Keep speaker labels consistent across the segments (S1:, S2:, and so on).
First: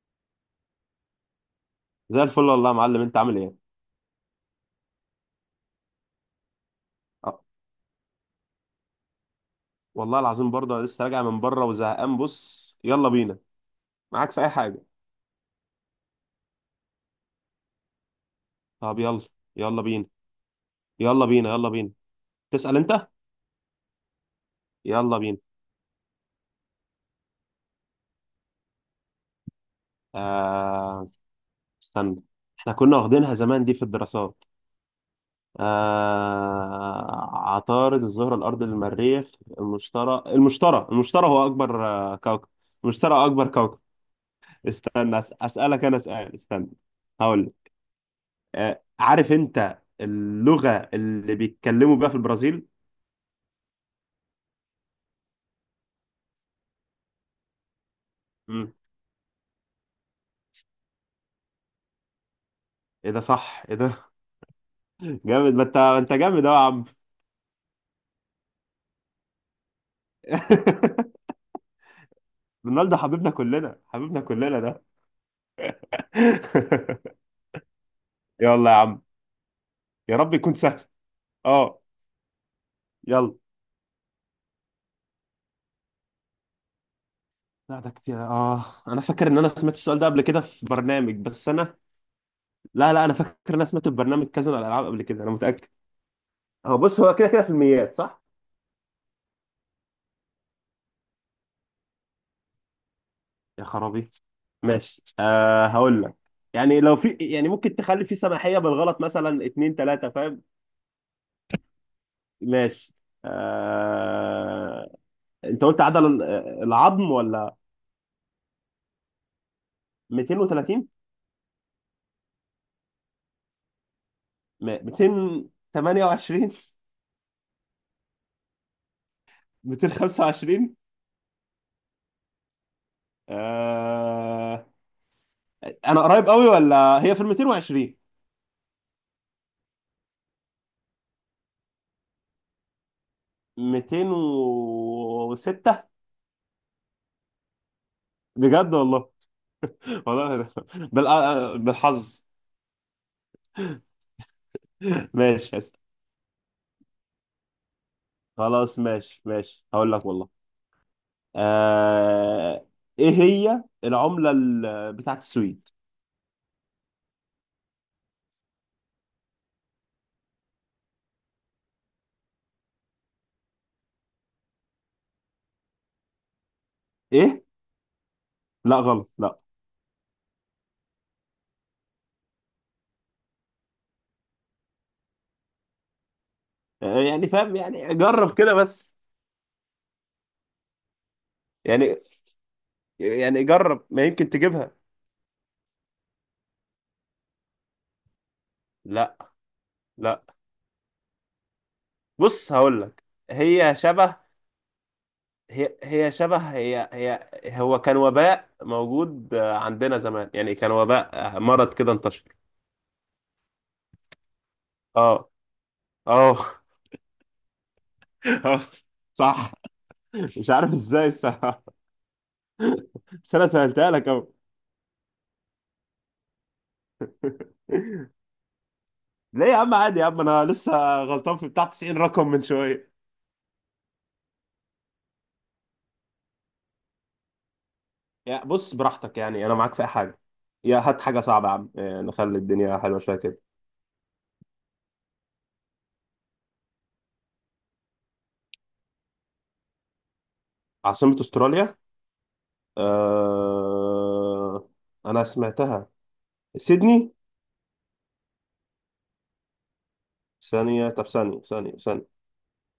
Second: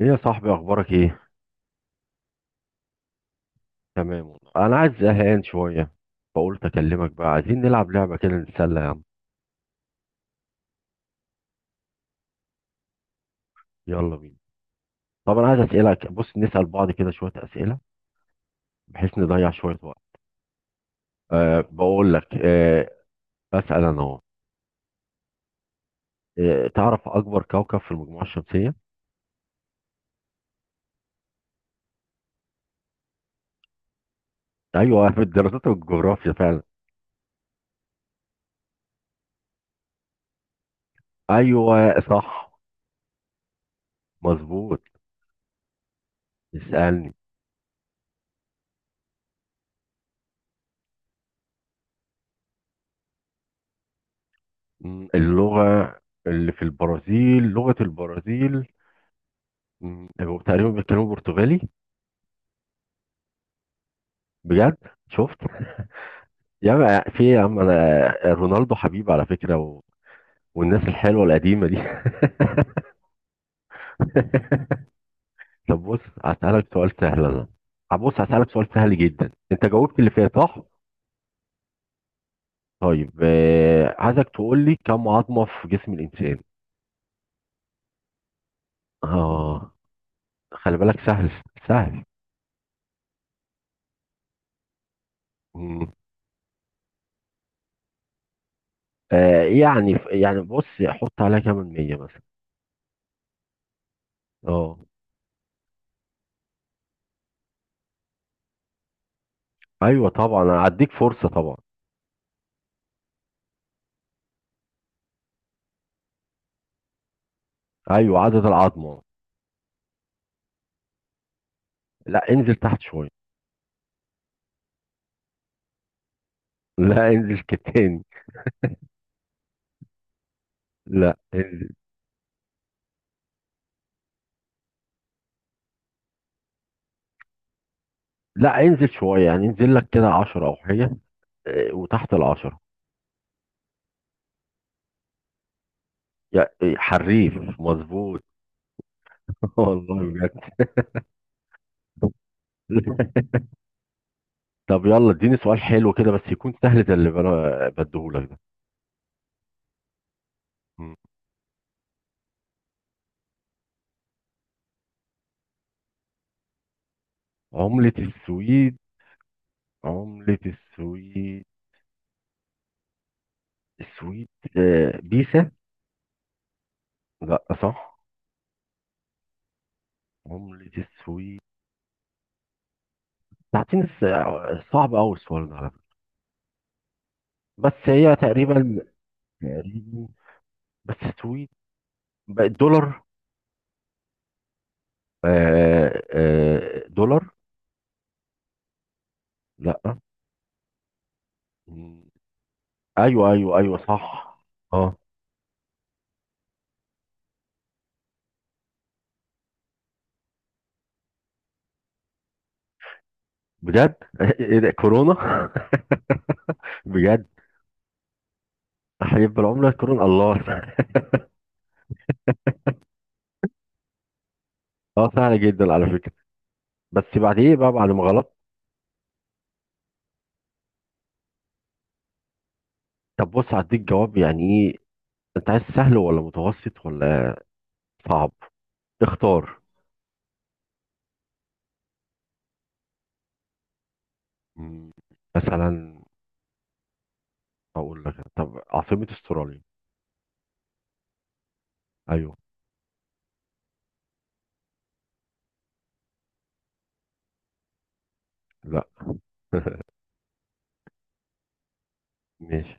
S1: ايه يا صاحبي، اخبارك ايه؟
S2: زي الفل والله يا معلم، انت عامل ايه؟
S1: تمام والله، انا عايز زهقان شويه. فقلت اكلمك بقى،
S2: أه.
S1: عايزين نلعب لعبه كده نتسلى يا عم.
S2: والله العظيم برضه انا لسه راجع من بره وزهقان، بص يلا بينا،
S1: يلا
S2: معاك
S1: بينا.
S2: في اي حاجه.
S1: طب انا عايز اسالك، بص نسال بعض كده شويه اسئله،
S2: طب
S1: بحيث
S2: يلا،
S1: نضيع شويه
S2: يلا بينا،
S1: وقت.
S2: يلا بينا،
S1: أه،
S2: يلا بينا،
S1: بقول لك
S2: تسأل
S1: أه،
S2: انت،
S1: اسال انا اهو.
S2: يلا بينا.
S1: أه، تعرف اكبر كوكب في المجموعه الشمسيه؟
S2: آه... استنى، احنا كنا واخدينها زمان دي في الدراسات.
S1: ايوه، في الدراسات والجغرافيا فعلا.
S2: عطارد، الزهره، الارض، المريخ، المشتري، المشتري، المشتري هو اكبر
S1: ايوه.
S2: كوكب.
S1: صح.
S2: المشتري اكبر كوكب.
S1: مظبوط.
S2: استنى، اسالك انا سؤال، استنى.
S1: اسالني.
S2: هقول لك. عارف انت اللغة اللي بيتكلموا بيها في البرازيل؟
S1: مم، اللغه اللي في البرازيل، لغه البرازيل.
S2: مم.
S1: مم، تقريبا بيتكلموا برتغالي.
S2: ايه ده؟ صح، ايه ده؟
S1: بجد. شفت؟
S2: جامد. ما انت جامد اهو يا
S1: يا
S2: عم.
S1: عم في إيه يا عم، انا رونالدو حبيبي على فكرة و... والناس الحلوة القديمة دي.
S2: رونالدو حبيبنا كلنا، حبيبنا كلنا ده.
S1: طب بص، هسألك سؤال سهل انا. هبص هسألك سؤال
S2: يلا يا
S1: سهل
S2: عم،
S1: جدا. انت جاوبت اللي
S2: يا
S1: فات
S2: رب يكون
S1: صح؟
S2: سهل. اه.
S1: طيب
S2: يلا.
S1: عايزك تقول لي كم عظمة في جسم الإنسان؟
S2: لا ده كتير. اه انا فاكر ان انا
S1: اه،
S2: سمعت السؤال ده قبل كده في
S1: خلي بالك
S2: برنامج،
S1: سهل.
S2: بس انا...
S1: سهل.
S2: لا لا، انا فاكر ان انا سمعت في برنامج كذا على الالعاب قبل كده، انا متأكد.
S1: مم.
S2: هو بص، هو كده كده في الميات صح.
S1: يعني يعني بص، حط عليها كام مية مثلا.
S2: يا خرابي.
S1: اه.
S2: ماشي، هقول لك. يعني لو في، يعني ممكن تخلي في سماحية بالغلط، مثلا اتنين
S1: ايوه
S2: تلاتة،
S1: طبعا،
S2: فاهم.
S1: انا هديك فرصة طبعا.
S2: ماشي. أه انت قلت عدد العظم ولا؟
S1: ايوه، عدد العظمة.
S2: 230.
S1: لا، انزل تحت شوية.
S2: 228.
S1: لا، انزل كتاني.
S2: 225.
S1: لا.
S2: أه انا قريب قوي ولا هي في ال 220؟
S1: لا، انزل شوية يعني، انزل لك كده عشرة أو حاجة. وتحت العشرة.
S2: 206.
S1: يا إيه، حريف! مظبوط.
S2: بجد والله.
S1: والله
S2: والله
S1: بجد.
S2: بالحظ.
S1: طب يلا، اديني
S2: ماشي،
S1: سؤال حلو كده بس يكون سهل زي اللي انا بديهولك ده.
S2: خلاص، ماشي هقول لك والله.
S1: مم.
S2: آه ايه هي العملة بتاعت السويد؟
S1: عملة السويد. عملة السويد. السويد. بيسا.
S2: ايه؟
S1: لا، صح؟
S2: لا غلط، لا.
S1: عملة السويد. تعطيني صعب قوي السؤال ده على فكرة.
S2: يعني فاهم،
S1: بس
S2: يعني
S1: هي
S2: جرب كده
S1: تقريبا،
S2: بس.
S1: تقريبا، بس السويد
S2: يعني
S1: بقت دولار.
S2: يعني جرب ما يمكن تجيبها.
S1: دولار.
S2: لا،
S1: لا.
S2: لا.
S1: مم.
S2: بص هقول لك.
S1: ايوه ايوه
S2: هي
S1: ايوه،
S2: شبه،
S1: صح. اه.
S2: هي هي شبه، هي هي. هو كان وباء موجود عندنا زمان، يعني كان وباء مرض كده انتشر.
S1: بجد ايه ده، كورونا؟
S2: اه، اه.
S1: بجد.
S2: آه.
S1: تحريف
S2: صح.
S1: بالعمله كورونا، الله!
S2: مش عارف ازاي الصراحة، بس انا سهلتها لك اهو.
S1: اه سهل جدا على فكره، بس بعد ايه بقى، بعد ما غلطت.
S2: ليه يا عم، عادي يا عم، انا لسه غلطان في بتاع 90 رقم من شويه.
S1: طب بص، هديك جواب يعني ايه، انت عايز سهل ولا متوسط ولا صعب؟
S2: يا بص، براحتك، يعني انا
S1: اختار.
S2: معاك في اي حاجه. يا هات حاجه صعبه يا عم، نخلي الدنيا حلوه شويه كده.
S1: مم. مثلا اقول لك، طب عاصمه استراليا؟
S2: عاصمه استراليا.
S1: ايوه.
S2: أه... انا سمعتها. سيدني.
S1: لا.
S2: ثانيه، طب ثانيه، ثانيه، ثانيه.
S1: ماشي.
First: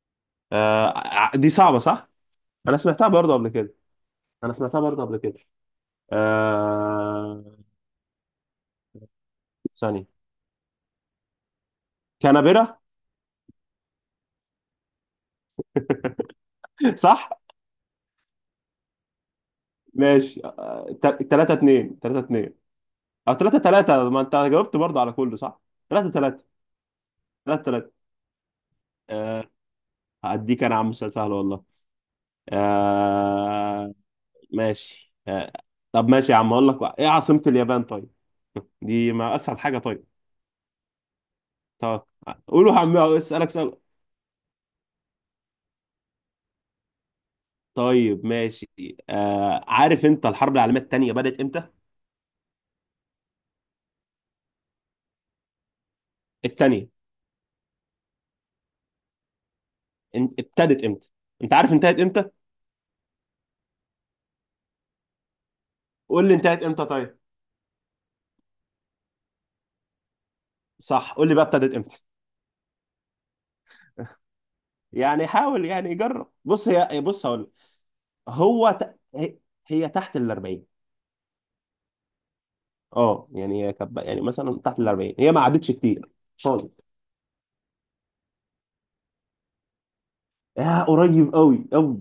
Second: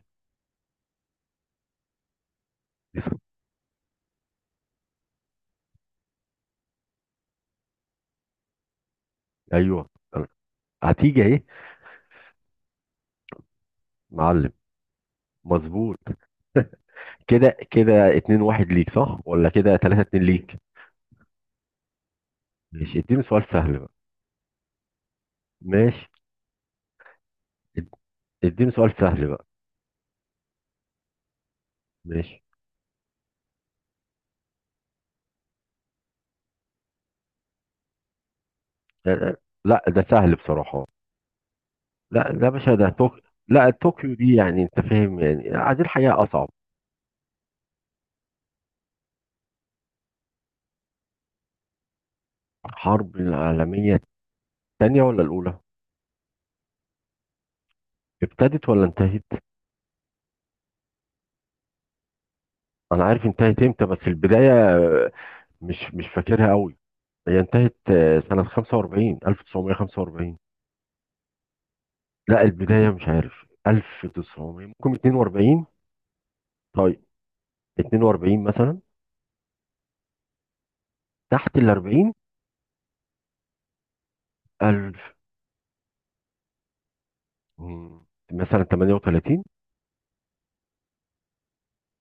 S2: دي صعبه صح. انا سمعتها برضه قبل كده، انا سمعتها برضه قبل كده. أه...
S1: ايوه،
S2: ثانيه.
S1: هتيجي اهي.
S2: كانبرا.
S1: معلم. مظبوط.
S2: صح.
S1: كده كده اتنين واحد ليك صح، ولا كده تلاتة اتنين
S2: ماشي.
S1: ليك؟
S2: 3 2 3 2.
S1: ماشي. اديني
S2: أو
S1: سؤال
S2: تلاتة
S1: سهل بقى.
S2: تلاتة، ما أنت جاوبت برضه على كله صح؟
S1: ماشي.
S2: تلاتة تلاتة. تلاتة تلاتة.
S1: اد- اديني سؤال سهل بقى.
S2: أه هديك أنا يا عم سؤال سهل والله.
S1: ماشي.
S2: أه ماشي. طب ماشي يا عم، أقول لك إيه عاصمة اليابان طيب؟ دي
S1: لا
S2: ما أسهل حاجة،
S1: لا، ده
S2: طيب.
S1: سهل بصراحة.
S2: طب
S1: لا، ده مش
S2: قولوا يا
S1: ده
S2: عم
S1: طوكيو؟
S2: أسألك
S1: لا
S2: سؤال.
S1: طوكيو دي يعني انت فاهم، يعني عايزين الحقيقة اصعب.
S2: طيب ماشي. عارف أنت الحرب العالمية التانية بدأت إمتى؟
S1: الحرب العالمية الثانية ولا الأولى؟
S2: التانية.
S1: ابتدت ولا انتهت؟
S2: ابتدت إمتى؟ أنت عارف انتهت إمتى؟
S1: انا عارف انتهت امتى، بس البداية مش
S2: قول لي
S1: فاكرها
S2: انتهت
S1: قوي.
S2: إمتى طيب؟
S1: هي انتهت سنة 45، 1945.
S2: صح، قول لي بقى ابتدت إمتى؟
S1: لا البداية مش عارف، 1900 ممكن،
S2: يعني
S1: 42.
S2: حاول، يعني جرب. بص هي،
S1: طيب.
S2: بص هقول.
S1: 42
S2: هو
S1: مثلا.
S2: هي، هي تحت ال 40.
S1: تحت ال
S2: اه، يعني هي يعني مثلا تحت ال
S1: 40.
S2: 40، هي ما عدتش كتير خالص.
S1: مم. مثلا 38.
S2: قريب قوي قوي.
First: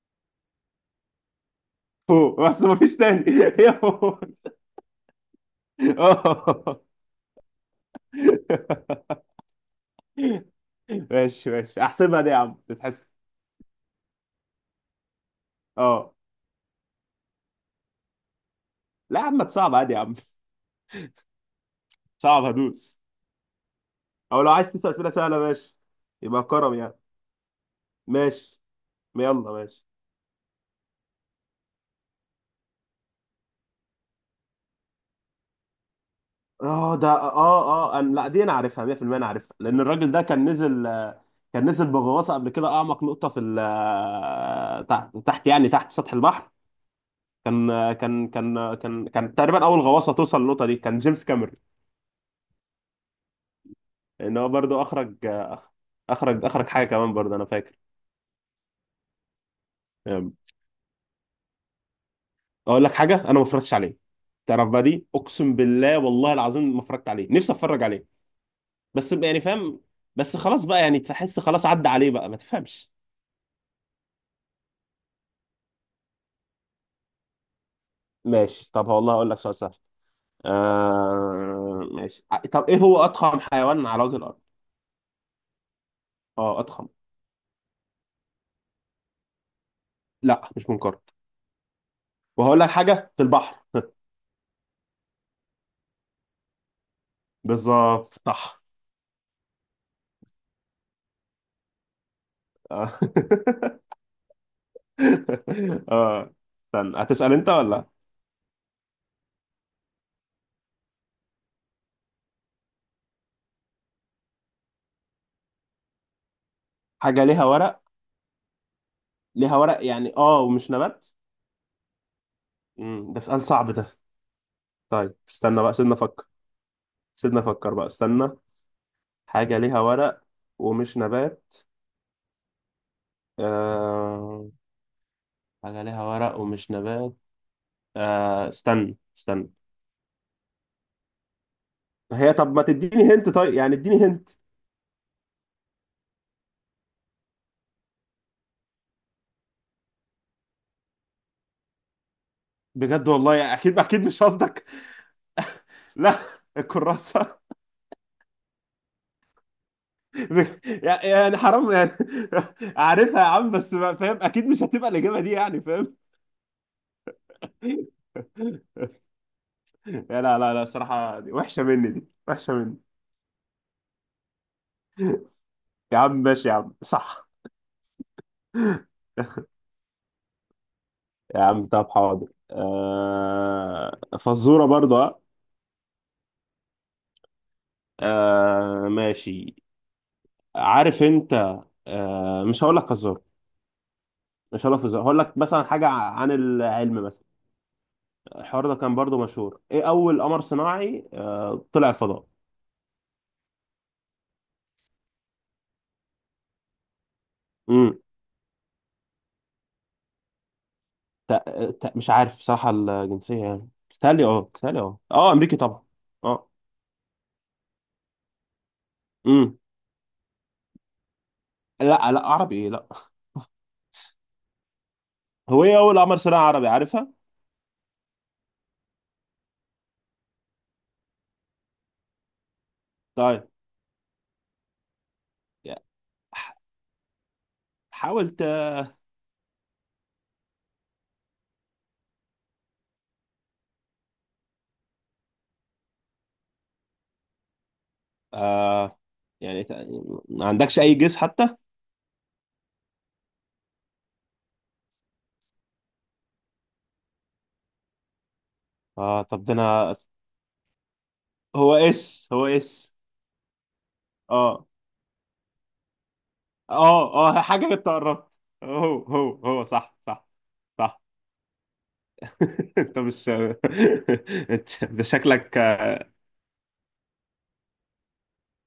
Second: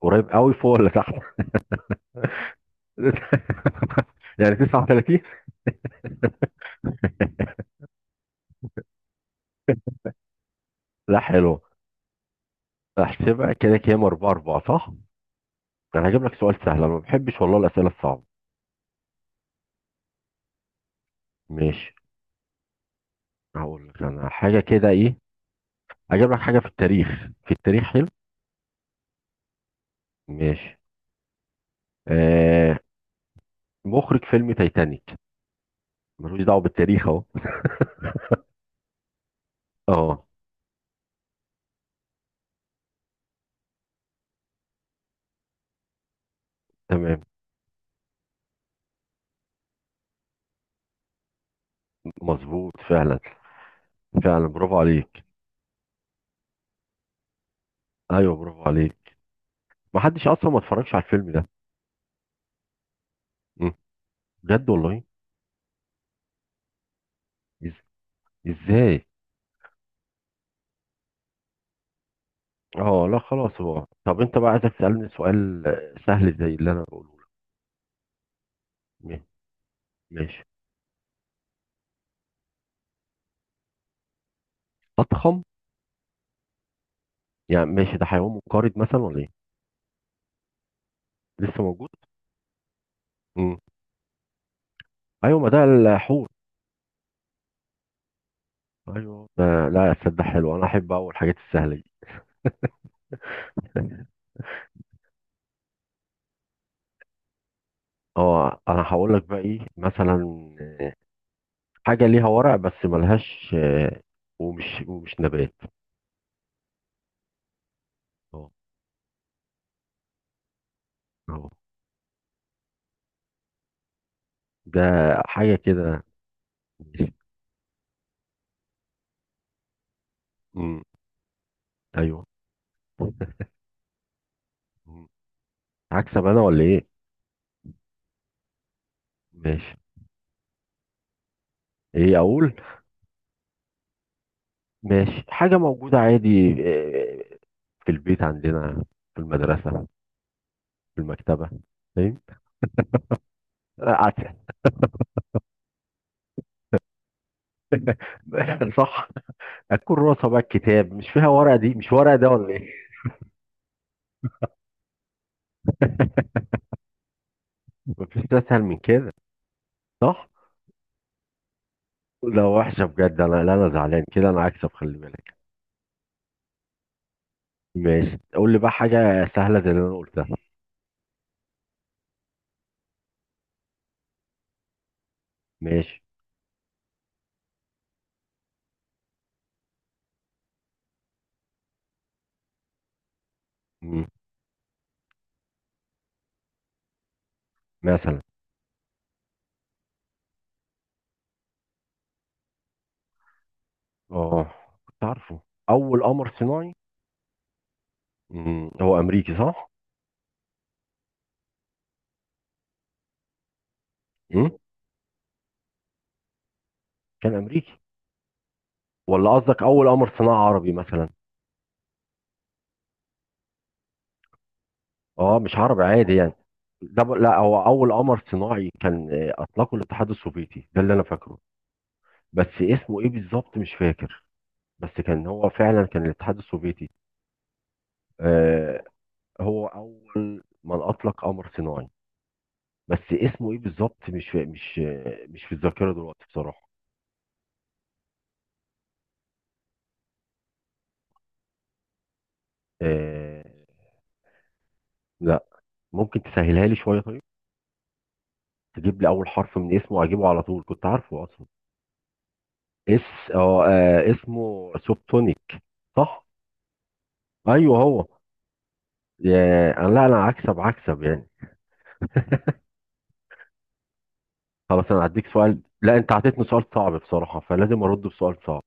S1: قريب قوي، فوق ولا تحت؟
S2: فوق، بس ما فيش تاني. هي فوق.
S1: يعني 39.
S2: اه.
S1: لا،
S2: ماشي،
S1: حلو.
S2: ماشي احسبها دي يا عم تتحسب.
S1: احسبها كده كام، 4 4 صح؟ انا
S2: اه.
S1: هجيب لك سؤال سهل، انا ما بحبش والله الاسئله الصعبه.
S2: لا يا عم، صعب عادي يا عم.
S1: ماشي.
S2: صعب هدوس.
S1: هقول لك انا
S2: او لو
S1: حاجه
S2: عايز
S1: كده
S2: تسال اسئله
S1: ايه.
S2: سهله، ماشي.
S1: هجيب لك
S2: يبقى
S1: حاجه في
S2: كرم يعني.
S1: التاريخ. في التاريخ، حلو.
S2: ماشي يلا، ماشي.
S1: ماشي. آه. مخرج فيلم تايتانيك. ملوش دعوه
S2: اه ده
S1: بالتاريخ
S2: اه
S1: اهو.
S2: اه أنا، لا، دي انا عارفها 100%، انا عارفها لان الراجل ده
S1: اه.
S2: كان نزل كان نزل بغواصه قبل كده اعمق نقطه في تحت، تحت يعني تحت سطح البحر.
S1: تمام.
S2: كان آه، كان كان آه، كان كان تقريبا اول غواصه توصل للنقطه دي، كان جيمس كاميرون.
S1: مظبوط فعلا.
S2: لان
S1: فعلا،
S2: هو
S1: برافو
S2: برضو
S1: عليك.
S2: اخرج، اخرج حاجه كمان برضو، انا فاكر.
S1: ايوه، برافو عليك. ما حدش
S2: آم،
S1: اصلا ما اتفرجش على الفيلم ده.
S2: اقول لك حاجه، انا ما
S1: مم.
S2: اتفرجتش عليه. تعرف
S1: بجد
S2: بقى
S1: والله.
S2: دي، اقسم بالله والله العظيم ما اتفرجت عليه، نفسي اتفرج عليه،
S1: ازاي؟
S2: بس يعني فاهم. بس خلاص بقى، يعني تحس خلاص عدى عليه بقى ما تفهمش.
S1: اه لا خلاص. هو طب انت بقى، عايزك تسألني سؤال سهل زي اللي انا بقوله لك.
S2: ماشي، طب والله
S1: ما-
S2: هقول لك سؤال سهل.
S1: ماشي.
S2: ماشي، طب ايه هو اضخم حيوان على وجه الارض؟
S1: اضخم؟
S2: اه، اضخم.
S1: يعني ماشي، ده حيوان منقرض مثلا ولا ايه؟
S2: لا مش منقرض.
S1: لسه موجود.
S2: وهقول لك حاجه في
S1: امم.
S2: البحر.
S1: ايوه، ما ده الحوت.
S2: بالظبط صح.
S1: ايوه ده، لا تصدق، حلو. انا احب اول الحاجات السهله دي.
S2: اه. آه. استنى، هتسال انت ولا؟
S1: اه، انا هقول لك بقى ايه مثلا. آه، حاجه ليها ورق بس ملهاش، ومش نبات.
S2: حاجه ليها ورق.
S1: اه.
S2: ليها ورق يعني، ومش نبات.
S1: اه
S2: ده سؤال صعب ده.
S1: ده.
S2: طيب
S1: حاجه
S2: استنى بقى، سيبنا
S1: كده.
S2: افكر.
S1: ماشي.
S2: سيبنا افكر بقى، استنى. حاجه ليها ورق
S1: امم.
S2: ومش نبات.
S1: ايوه.
S2: آه...
S1: مم.
S2: حاجه ليها
S1: هكسب
S2: ورق
S1: انا ولا
S2: ومش
S1: ايه؟
S2: نبات. استنى، استنى.
S1: ماشي. ايه
S2: هي طب
S1: اقول؟
S2: ما تديني هنت، طيب يعني اديني هنت.
S1: ماشي، حاجة موجودة عادي، في البيت عندنا، في المدرسة، في المكتبة، فاهم؟
S2: بجد والله، يعني اكيد اكيد
S1: آه،
S2: مش قصدك. لا. الكراسة.
S1: عسل صح. الكراسة بقى، الكتاب مش فيها
S2: يعني
S1: ورقة دي؟
S2: حرام يعني.
S1: مش ورقة ده ولا ايه؟
S2: عارفها يا عم، بس فاهم، اكيد مش هتبقى الاجابة دي يعني، فاهم.
S1: مفيش اسهل من كده،
S2: لا
S1: صح؟
S2: لا لا، صراحة دي وحشة مني، دي
S1: لا
S2: وحشة مني.
S1: وحشة بجد، انا لا انا زعلان كده، انا هكسب خلي بالك.
S2: يا عم ماشي يا عم، صح.
S1: ماشي. قول لي بقى حاجة سهلة زي اللي انا قلتها.
S2: يا عم طب حاضر، فزورة برضه.
S1: ماشي.
S2: ماشي. عارف انت. مش هقول لك فزورة.
S1: مم.
S2: مش هقول لك فزورة، هقول لك مثلا حاجة عن العلم مثلا.
S1: مثلا.
S2: الحوار ده كان برضو مشهور. ايه اول قمر صناعي طلع الفضاء؟
S1: اه، كنت عارفه. اول قمر صناعي.
S2: امم.
S1: مم. هو امريكي صح؟
S2: مش عارف بصراحة الجنسية، يعني بتهيألي،
S1: مم.
S2: بتهيألي، اه امريكي طبعا. اه.
S1: كان امريكي؟ ولا
S2: امم.
S1: قصدك اول قمر صناعي عربي مثلا؟
S2: لا لا، عربي؟ ايه، لا.
S1: اه مش
S2: هو ايه
S1: عربي
S2: اول
S1: عادي
S2: قمر
S1: يعني.
S2: صناعي عربي عارفها.
S1: لا، هو اول قمر صناعي كان اطلقه الاتحاد السوفيتي، ده اللي انا فاكره. بس اسمه ايه
S2: طيب،
S1: بالظبط مش فاكر. بس كان هو
S2: يعني
S1: فعلا، كان الاتحاد
S2: ح-
S1: السوفيتي.
S2: حاول
S1: آه، هو اول من اطلق قمر صناعي، بس اسمه ايه بالظبط مش مش في الذاكره دلوقتي بصراحه.
S2: آه يعني ما عندكش اي جيس حتى؟
S1: آه. لا. ممكن تسهلها لي شويه طيب، تجيب لي
S2: اه
S1: اول
S2: طب ده
S1: حرف من
S2: انا،
S1: اسمه، اجيبه على طول كنت عارفه اصلا.
S2: هو اس.
S1: اس اه،
S2: اه
S1: اسمه سوبتونيك. صح.
S2: اه حاجة
S1: ايوه
S2: كنت
S1: هو.
S2: قربت. هو
S1: يا أنا،
S2: صح،
S1: لا
S2: صح.
S1: أنا هكسب،
S2: صح.
S1: هكسب يعني.
S2: انت مش...
S1: خلاص
S2: انت ده
S1: أنا هديك
S2: شكلك.
S1: سؤال. لا أنت عطيتني سؤال صعب بصراحة، فلازم أرد بسؤال صعب.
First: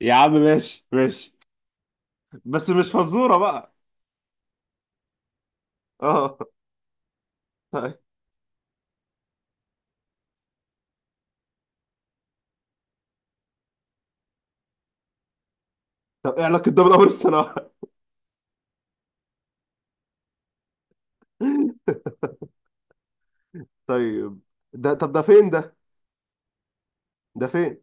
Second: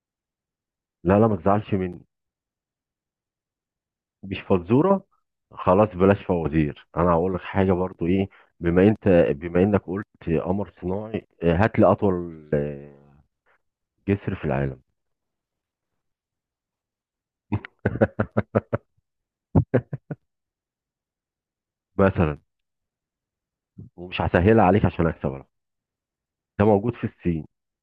S2: يا عم ماشي،
S1: لا لا،
S2: ماشي.
S1: ما تزعلش مني.
S2: بس مش فزورة بقى.
S1: مش فزورة. خلاص، بلاش
S2: اه،
S1: فوازير. أنا هقول لك حاجة
S2: طيب.
S1: برضو إيه. بما إنك قلت قمر صناعي، هات لي أطول جسر في العالم.
S2: طب ايه علاقة ده بالأمر الصناعي؟
S1: مثلا. ومش
S2: طيب.
S1: هسهلها عليك عشان
S2: طب ده
S1: أكسب أنا.
S2: فين ده.
S1: ده موجود في الصين.
S2: ده فين؟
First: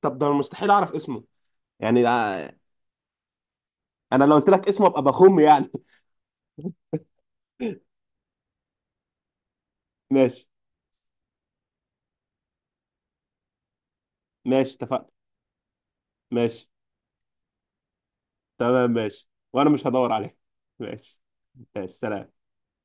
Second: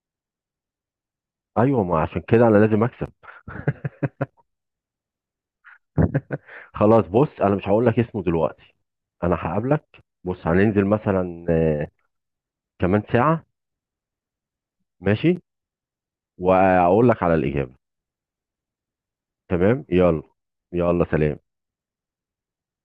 S2: طب ده انا مستحيل اعرف اسمه.
S1: أيوة، ما
S2: يعني
S1: عشان كده أنا لازم أكسب.
S2: انا لو قلت لك اسمه ابقى بخم يعني.
S1: خلاص بص، انا مش هقول لك اسمه دلوقتي. انا هقابلك. بص
S2: ماشي،
S1: هننزل مثلا كمان ساعة.
S2: ماشي اتفقنا.
S1: ماشي.
S2: ماشي.
S1: وأقول لك على الإجابة.
S2: تمام، ماشي، وانا
S1: تمام.
S2: مش هدور
S1: يلا.
S2: عليه.
S1: يلا
S2: ماشي.
S1: سلام.
S2: ماشي، سلام.